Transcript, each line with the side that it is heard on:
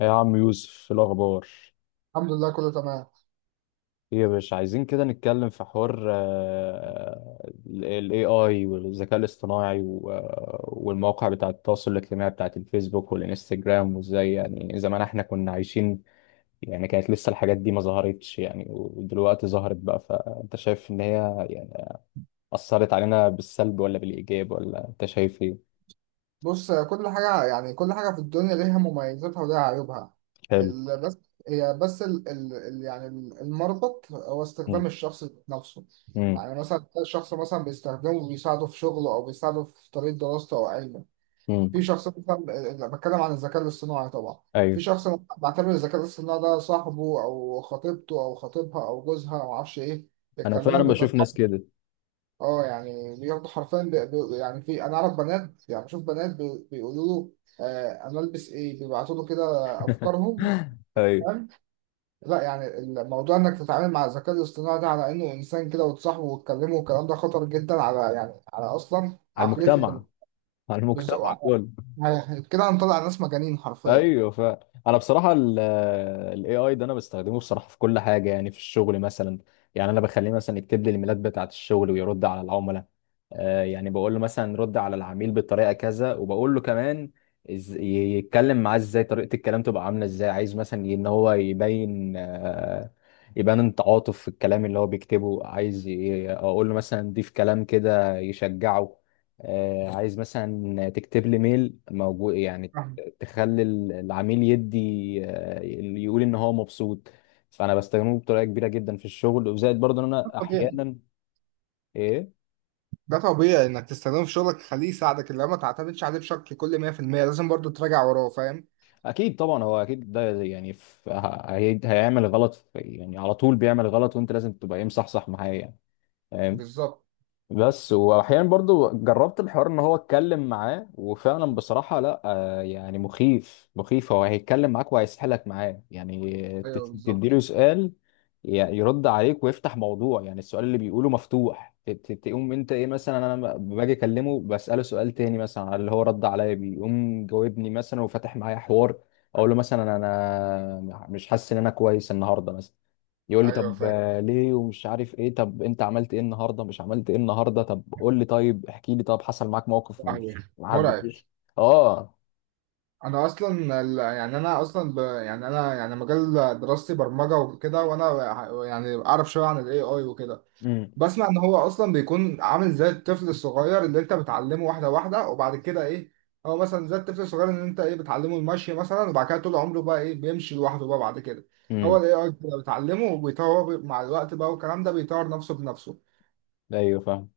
left: يا عم يوسف في الأخبار
right: الحمد لله، كله تمام.
left: إيه يا باشا؟ عايزين كده نتكلم في حوار، ال AI والذكاء الاصطناعي والمواقع بتاعة التواصل الاجتماعي بتاعة الفيسبوك والإنستجرام. وإزاي يعني زمان إحنا كنا عايشين؟ يعني كانت لسه الحاجات دي ما ظهرتش، يعني ودلوقتي ظهرت بقى. فأنت شايف إن هي يعني أثرت علينا بالسلب ولا بالإيجاب، ولا أنت شايف إيه؟
right: بص، كل حاجة يعني كل حاجة في الدنيا ليها مميزاتها وليها عيوبها.
left: حلو.
right: بس هي بس المربط هو
left: مم.
right: استخدام الشخص نفسه.
left: مم.
right: يعني مثلا تلاقي الشخص مثلا بيستخدمه وبيساعده في شغله أو بيساعده في طريق دراسته أو علمه. في
left: مم.
right: شخص مثلا، أنا بتكلم عن الذكاء الاصطناعي طبعا. في
left: أيوه.
right: شخص بعتبر الذكاء الاصطناعي ده صاحبه أو خطيبته أو خطيبها أو جوزها أو معرفش إيه،
left: أنا فعلا
right: بيتكلموا.
left: بشوف ناس كده.
right: اه يعني بياخدوا حرفيا، بي بي يعني في، انا اعرف بنات، يعني بشوف بنات بيقولوا له آه انا البس ايه، بيبعتوا له كده افكارهم،
left: أيوه.
right: فاهم؟ لا يعني الموضوع انك تتعامل مع الذكاء الاصطناعي ده على انه انسان كده وتصاحبه وتكلمه، والكلام ده خطر جدا على يعني على اصلا
left: على
right: عقليه
left: المجتمع،
right: البني.
left: على
right: بز-
left: المجتمع
right: وع-
left: كله.
right: يعني كده هنطلع ناس مجانين حرفيا،
left: ايوه. ف انا بصراحه الاي اي ده انا بستخدمه بصراحه في كل حاجه، يعني في الشغل مثلا. يعني انا بخليه مثلا يكتب لي الايميلات بتاعه الشغل ويرد على العملاء. يعني بقول له مثلا رد على العميل بالطريقه كذا، وبقول له كمان يتكلم معاه ازاي، طريقه الكلام تبقى عامله ازاي، عايز مثلا ان هو يبين، يبان التعاطف في الكلام اللي هو بيكتبه. عايز اقول له مثلا ضيف كلام كده يشجعه. عايز مثلا تكتب لي ميل موجود يعني
right: فاهم.
left: تخلي العميل يدي، آه، يقول ان هو مبسوط. فانا بستخدمه بطريقه كبيره جدا في الشغل، وزائد برضه ان
right: ده
left: انا
right: طبيعي.
left: احيانا إيه،
right: ده طبيعي انك تستخدمه في شغلك، خليه يساعدك، اللي ما تعتمدش عليه بشكل كل 100%، لازم برضو تراجع وراه، فاهم.
left: اكيد طبعا. هو اكيد ده يعني في هيعمل غلط، في يعني على طول بيعمل غلط، وانت لازم تبقى ايه مصحصح معاه يعني.
right: بالظبط.
left: بس واحيانا برضو جربت الحوار ان هو اتكلم معاه، وفعلا بصراحة لا، يعني مخيف مخيف. هو هيتكلم معاك وهيسحلك معاه، يعني
right: ايوه
left: تديله
right: بالظبط.
left: سؤال يرد عليك ويفتح موضوع، يعني السؤال اللي بيقوله مفتوح. تقوم انت ايه، مثلا انا باجي اكلمه بسأله سؤال تاني مثلا على اللي هو رد عليا بيه، يقوم جاوبني مثلا وفتح معايا حوار. اقول له مثلا انا مش حاسس ان انا كويس النهارده مثلا، يقول لي
right: ايوه
left: طب
right: فاهم.
left: ليه؟ ومش عارف ايه، طب انت عملت ايه النهارده، مش عملت ايه النهارده، طب قول لي، طيب احكي لي، طب حصل معاك موقف
right: صحيح.
left: مش ما
right: مرعب.
left: حبيتوش. اه.
right: انا اصلا يعني انا يعني مجال دراستي برمجه وكده، وانا يعني اعرف شويه عن الاي اي وكده.
left: امم.
right: بسمع ان هو اصلا بيكون عامل زي الطفل الصغير اللي انت بتعلمه واحده واحده وبعد كده ايه، هو مثلا زي الطفل الصغير اللي انت ايه بتعلمه المشي مثلا، وبعد كده طول عمره بقى ايه بيمشي لوحده بقى بعد كده. هو
left: امم.
right: الاي اي بتعلمه وبيطور مع الوقت بقى، والكلام ده بيطور نفسه بنفسه.
left: ايوه فاهم.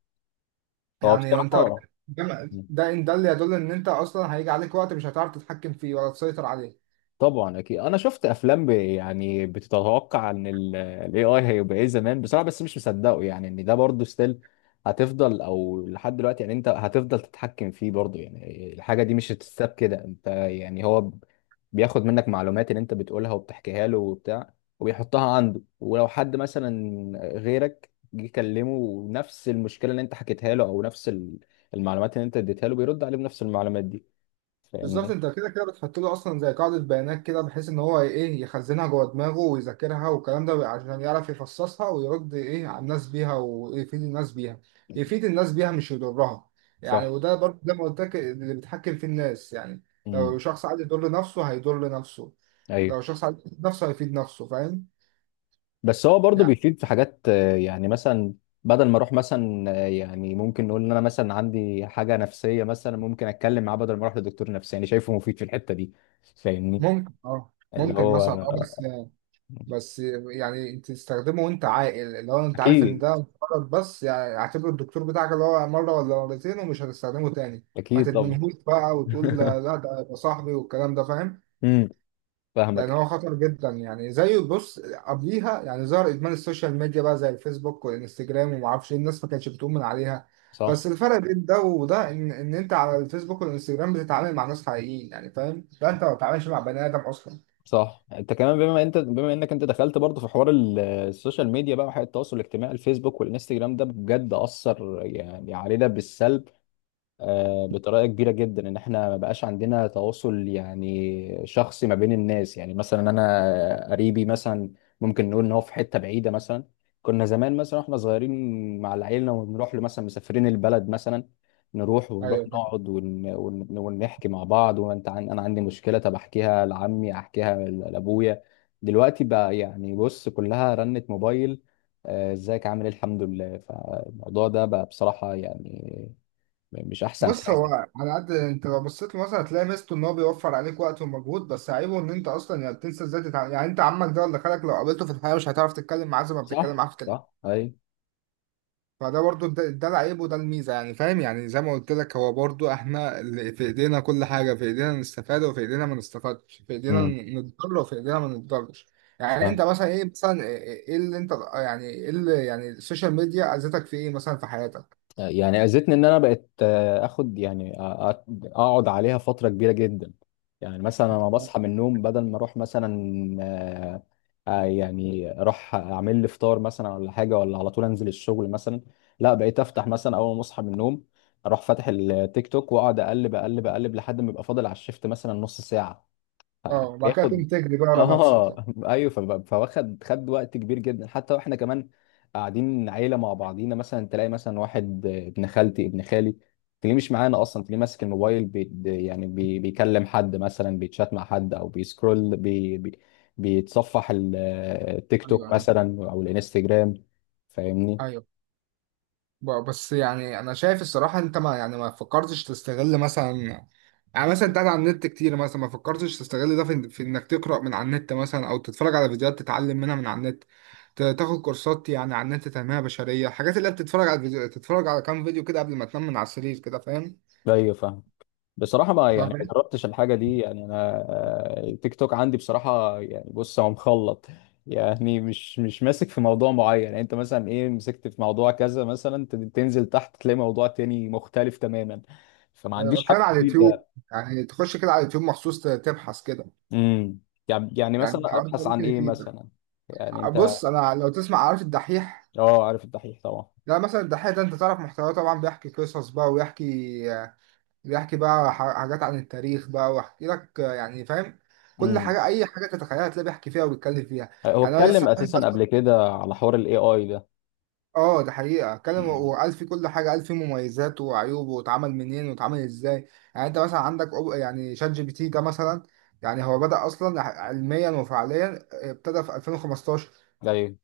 left: هو
right: يعني انت،
left: بصراحه
right: ده اللي يدل ان انت اصلا هيجي عليك وقت مش هتعرف تتحكم فيه ولا تسيطر عليه.
left: طبعا اكيد انا شفت افلام يعني بتتوقع ان الاي اي هيبقى ايه زمان بصراحه، بس مش مصدقه يعني ان ده برضه ستيل هتفضل. او لحد دلوقتي يعني انت هتفضل تتحكم فيه برضه، يعني الحاجه دي مش هتتساب كده. انت يعني هو بياخد منك معلومات اللي انت بتقولها وبتحكيها له وبتاع، وبيحطها عنده. ولو حد مثلا غيرك جه كلمه ونفس المشكله اللي انت حكيتها له، او نفس المعلومات اللي انت اديتها له، بيرد عليه بنفس المعلومات دي.
right: بالظبط.
left: فاهمني؟
right: انت كده كده بتحط له اصلا زي قاعده بيانات كده، بحيث ان هو ايه يخزنها جوه دماغه ويذاكرها والكلام ده، عشان يعرف يفصصها ويرد ايه على الناس بيها ويفيد الناس بيها. يفيد الناس بيها مش يضرها. يعني
left: صح.
right: وده برضه زي ما قلت لك، اللي بيتحكم في الناس يعني. لو
left: امم.
right: شخص عايز يضر نفسه هيضر نفسه.
left: ايوه.
right: لو شخص عايز يفيد نفسه هيفيد نفسه، فاهم.
left: بس هو برضه
right: يعني
left: بيفيد في حاجات، يعني مثلا بدل ما اروح مثلا، يعني ممكن نقول ان انا مثلا عندي حاجه نفسيه مثلا، ممكن اتكلم معاه بدل ما اروح لدكتور نفساني. شايفه مفيد في الحته دي. فاهمني؟
right: ممكن اه،
left: اللي
right: ممكن
left: هو
right: مثلا اه، بس، بس يعني انت تستخدمه وانت عاقل، اللي هو انت عارف ان
left: اكيد.
right: ده غلط، بس يعني اعتبر الدكتور بتاعك اللي هو مره ولا مرتين ومش هتستخدمه تاني. ما
left: اكيد طبعا.
right: تدمنهوش بقى وتقول لا لا ده يبقى صاحبي والكلام ده، فاهم.
left: امم.
right: لان هو
left: فاهمك.
right: خطر جدا، يعني زي بص قبليها يعني ظهر ادمان السوشيال ميديا بقى زي الفيسبوك والانستجرام وما اعرفش ايه، الناس ما كانتش بتؤمن عليها. بس
left: صح
right: الفرق بين ده وده ان انت على الفيسبوك والانستجرام بتتعامل مع ناس حقيقيين، يعني فاهم، ده انت ما بتتعاملش مع بني ادم اصلا.
left: صح. انت كمان بما انت، بما انك انت دخلت برضه في حوار السوشيال ميديا بقى وحياة التواصل الاجتماعي، الفيسبوك والانستجرام، ده بجد اثر يعني علينا بالسلب، بطريقه كبيره جدا. ان احنا ما بقاش عندنا تواصل يعني شخصي ما بين الناس. يعني مثلا انا قريبي مثلا ممكن نقول ان هو في حته بعيده مثلا، كنا زمان مثلا واحنا صغيرين مع العيله ونروح له مثلا مسافرين البلد مثلا، نروح ونروح
right: ايوه.
left: نقعد ونحكي مع بعض. وانت انا عندي مشكله، طب احكيها لعمي، احكيها لابويا. دلوقتي بقى يعني بص كلها رنة موبايل، ازيك، عامل ايه، الحمد لله. فالموضوع ده بقى بصراحه يعني مش احسن
right: بص هو،
left: حاجه.
right: على قد انت لو بصيت له مثلا هتلاقي ميزته ان هو بيوفر عليك وقت ومجهود، بس عيبه ان انت اصلا يعني بتنسى ازاي تتعامل. يعني انت عمك ده ولا خالك لو قابلته في الحياه مش هتعرف تتكلم معاه زي ما بتتكلم معاه
left: صح
right: في التليفون.
left: صح. اي.
right: فده برضو ده العيب وده الميزه، يعني فاهم. يعني زي ما قلت لك، هو برضو احنا اللي في ايدينا، كل حاجه في ايدينا نستفاد وفي ايدينا ما نستفادش، في ايدينا
left: امم.
right: نتضرر وفي ايدينا ما نتضررش.
left: ف
right: يعني انت مثلا ايه، مثلا ايه، ايه اللي انت يعني ايه اللي يعني السوشيال ميديا اذتك في ايه مثلا في حياتك؟
left: يعني اذتني ان انا بقت، اخد يعني اقعد عليها فتره كبيره جدا. يعني مثلا انا بصحى من النوم بدل ما اروح مثلا، آه، يعني اروح اعمل لي فطار مثلا ولا حاجه، ولا على طول انزل الشغل مثلا. لا، بقيت افتح مثلا اول ما اصحى من النوم، اروح فاتح التيك توك واقعد اقلب اقلب اقلب لحد ما يبقى فاضل على الشفت مثلا نص ساعه.
right: اه، وبعد كده
left: بياخد.
right: تقوم تجري بقى ورا نفسك
left: اه.
right: بقى.
left: ايوه. فواخد وقت كبير جدا. حتى واحنا كمان قاعدين عيله مع بعضينا مثلا، تلاقي مثلا واحد، ابن خالتي ابن خالي، تلاقيه مش معانا اصلا، تلاقيه ماسك الموبايل، بي يعني بي بيكلم حد مثلا، بيتشات مع حد، او بيسكرول بي بي بيتصفح التيك
right: ايوه.
left: توك
right: ايوه.
left: مثلا او الانستجرام. فاهمني؟
right: ايوه، بس يعني انا شايف الصراحه انت، ما يعني ما فكرتش تستغل مثلا، يعني مثلا انت قاعد على النت كتير مثلا، ما فكرتش تستغل ده في انك تقرا من على النت مثلا او تتفرج على فيديوهات تتعلم منها من على النت. تاخد كورسات يعني على النت، تنميه بشريه، الحاجات اللي انت بتتفرج على فيديو، تتفرج على كام فيديو كده قبل ما تنام من على السرير كده، فاهم.
left: ايوه فاهم. بصراحة ما،
right: ما
left: يعني ما
right: فاهم.
left: جربتش الحاجة دي يعني أنا. التيك توك عندي بصراحة يعني بص هو مخلط، يعني مش ماسك في موضوع معين. يعني أنت مثلا إيه مسكت في موضوع كذا مثلا، تنزل تحت تلاقي موضوع تاني مختلف تماما. فما
right: انا
left: عنديش
right: بتكلم
left: حاجة
right: على اليوتيوب.
left: جديدة.
right: يعني تخش كده على اليوتيوب مخصوص، تبحث كده.
left: امم. يعني
right: يعني
left: مثلا
right: الحوار ده
left: أبحث عن
right: ممكن
left: إيه
right: يفيدك.
left: مثلا؟ يعني أنت.
right: بص، انا لو تسمع، عارف الدحيح؟
left: أه عارف الدحيح طبعا.
right: لا مثلا الدحيح ده انت تعرف محتواه طبعا، بيحكي قصص بقى ويحكي، بيحكي بقى حاجات عن التاريخ بقى ويحكي لك، آه، يعني فاهم. كل
left: امم.
right: حاجه، اي حاجه تتخيلها تلاقيه بيحكي فيها وبيتكلم فيها.
left: هو
right: يعني هو
left: اتكلم
right: لسه فاهم
left: أساسا
right: بس.
left: قبل كده على حوار ال AI ده.
right: اه ده حقيقه، اتكلم
left: امم.
right: وقال في كل حاجه، قال في مميزات وعيوب واتعمل منين واتعمل ازاي. يعني انت مثلا عندك يعني شات جي بي تي ده مثلا، يعني هو بدأ اصلا علميا وفعليا، ابتدى في 2015،
left: أيوه.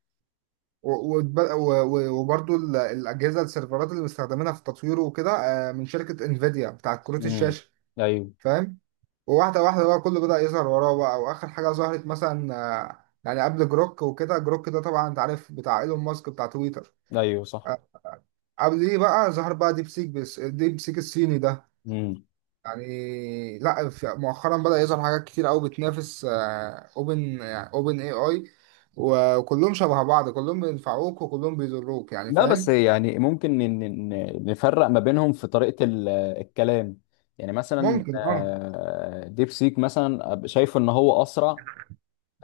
right: و- وبرضو الأجهزة، السيرفرات اللي بيستخدمينها في التطوير وكده، آه، من شركة انفيديا بتاعت كروت
left: امم.
right: الشاشة،
left: أيوه.
right: فاهم. وواحدة واحدة بقى كله بدأ يظهر وراه بقى، وآخر حاجة ظهرت مثلا آه، يعني قبل جروك وكده. جروك ده طبعا أنت عارف بتاع إيلون ماسك، بتاع تويتر،
left: أيوه صح.
right: آه، قبليه بقى ظهر بقى ديب سيك، بس ديب سيك الصيني ده
left: مم.
right: يعني، لا في- مؤخرا بدأ يظهر حاجات كتير قوي بتنافس اوبن اي اي، وكلهم شبه بعض، كلهم بينفعوك وكلهم بيضروك، يعني
left: لا بس
right: فاهم.
left: يعني ممكن نفرق ما بينهم في طريقة الكلام. يعني مثلا،
right: ممكن اه.
left: ديب سيك مثلا شايفه ان هو اسرع،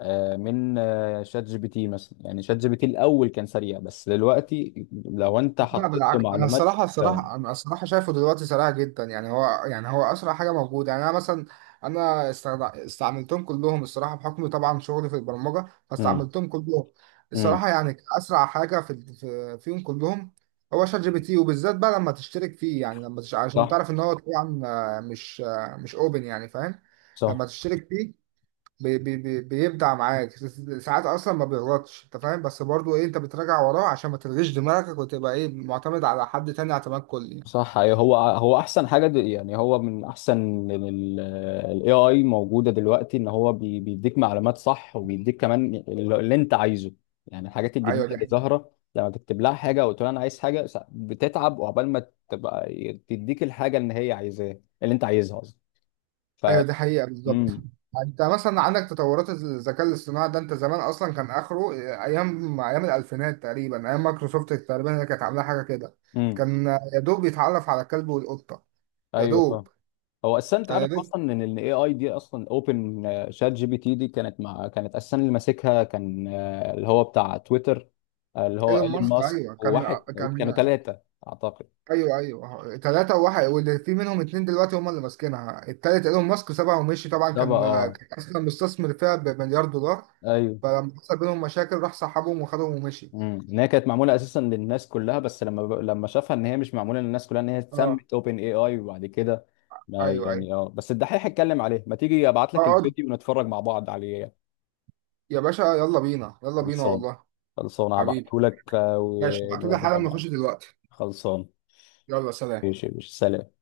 left: آه، من آه، شات جي بي تي مثلا. يعني شات جي بي تي الاول كان سريع، بس دلوقتي لو انت
right: لا
left: حطيت له
right: بالعكس، انا
left: معلومات.
right: الصراحه، الصراحه انا الصراحه شايفه دلوقتي سريع جدا، يعني هو يعني هو اسرع حاجه موجوده. يعني انا مثلا، انا استعملتهم كلهم الصراحه، بحكم طبعا شغلي في البرمجه
left: امم.
right: فاستعملتهم كلهم.
left: امم.
right: الصراحه يعني اسرع حاجه فيهم كلهم هو شات جي بي تي، وبالذات بقى لما تشترك فيه. يعني لما عشان
left: صح
right: تعرف ان هو طبعا مش اوبن، يعني فاهم. لما
left: صح
right: تشترك فيه بي بي بي بيبدع معاك، ساعات اصلا ما بيغلطش، انت فاهم، بس برضو ايه، انت بتراجع وراه عشان ما تلغيش دماغك وتبقى ايه معتمد على حد تاني اعتماد كلي.
left: صح. أيوة، هو هو احسن حاجه يعني هو من احسن الاي اي موجوده دلوقتي، ان هو بيديك معلومات صح، وبيديك كمان اللي انت عايزه. يعني الحاجات
right: ايوه
left: الجديده
right: دي
left: اللي
right: حقيقة.
left: ظاهره لما تكتب لها حاجه وتقول انا عايز حاجه بتتعب وعقبال ما تبقى تديك الحاجه اللي هي عايزاه، اللي انت عايزها قصدي. ف.
right: ايوه دي حقيقة بالظبط.
left: امم.
right: انت مثلا عندك تطورات الذكاء الاصطناعي ده، انت زمان اصلا كان اخره ايام، ايام الالفينات تقريبا، ايام مايكروسوفت تقريبا، هي كانت عامله حاجه كده،
left: امم.
right: كان يا دوب بيتعرف على الكلب والقطه، يا
left: ايوه.
right: دوب.
left: هو اساسا انت
right: كان يا
left: عارف
right: دوب.
left: اصلا ان الاي اي دي اصلا اوبن، شات جي بي تي دي كانت مع، كانت اساسا اللي ماسكها كان، اللي هو بتاع تويتر، اللي هو
right: ايلون
left: ايلون
right: ماسك،
left: ماسك
right: ايوه كان،
left: وواحد، كانوا
right: كان.
left: ثلاثه اعتقد.
right: ايوه ايوه ثلاثة وواحد، واللي في منهم اتنين دلوقتي هم اللي ماسكينها، التالت ايلون ماسك سابها ومشي طبعا،
left: ده بقى اه.
right: كان اصلا مستثمر فيها بمليار دولار.
left: ايوه.
right: فلما حصل بينهم مشاكل راح سحبهم وخدهم ومشي.
left: امم. ان هي كانت معموله اساسا للناس كلها، بس لما لما شافها ان هي مش معموله للناس كلها، ان هي
right: اه.
left: اتسمت اوبن اي اي. وبعد كده
right: ايوه ايوه.
left: يعني اه، بس الدحيح اتكلم عليه، ما تيجي ابعت لك
right: اقعد
left: الفيديو ونتفرج مع بعض عليه.
right: يا باشا، يلا بينا يلا بينا
left: خلصان.
right: والله.
left: خلصان
right: حبيبي.
left: هبعته لك،
right: ماشي، ابعتولي
left: ونقدم
right: حالا
left: مع
right: نخش
left: بعض.
right: دلوقتي.
left: خلصان.
right: يلا سلام.
left: ماشي يا باشا، سلام.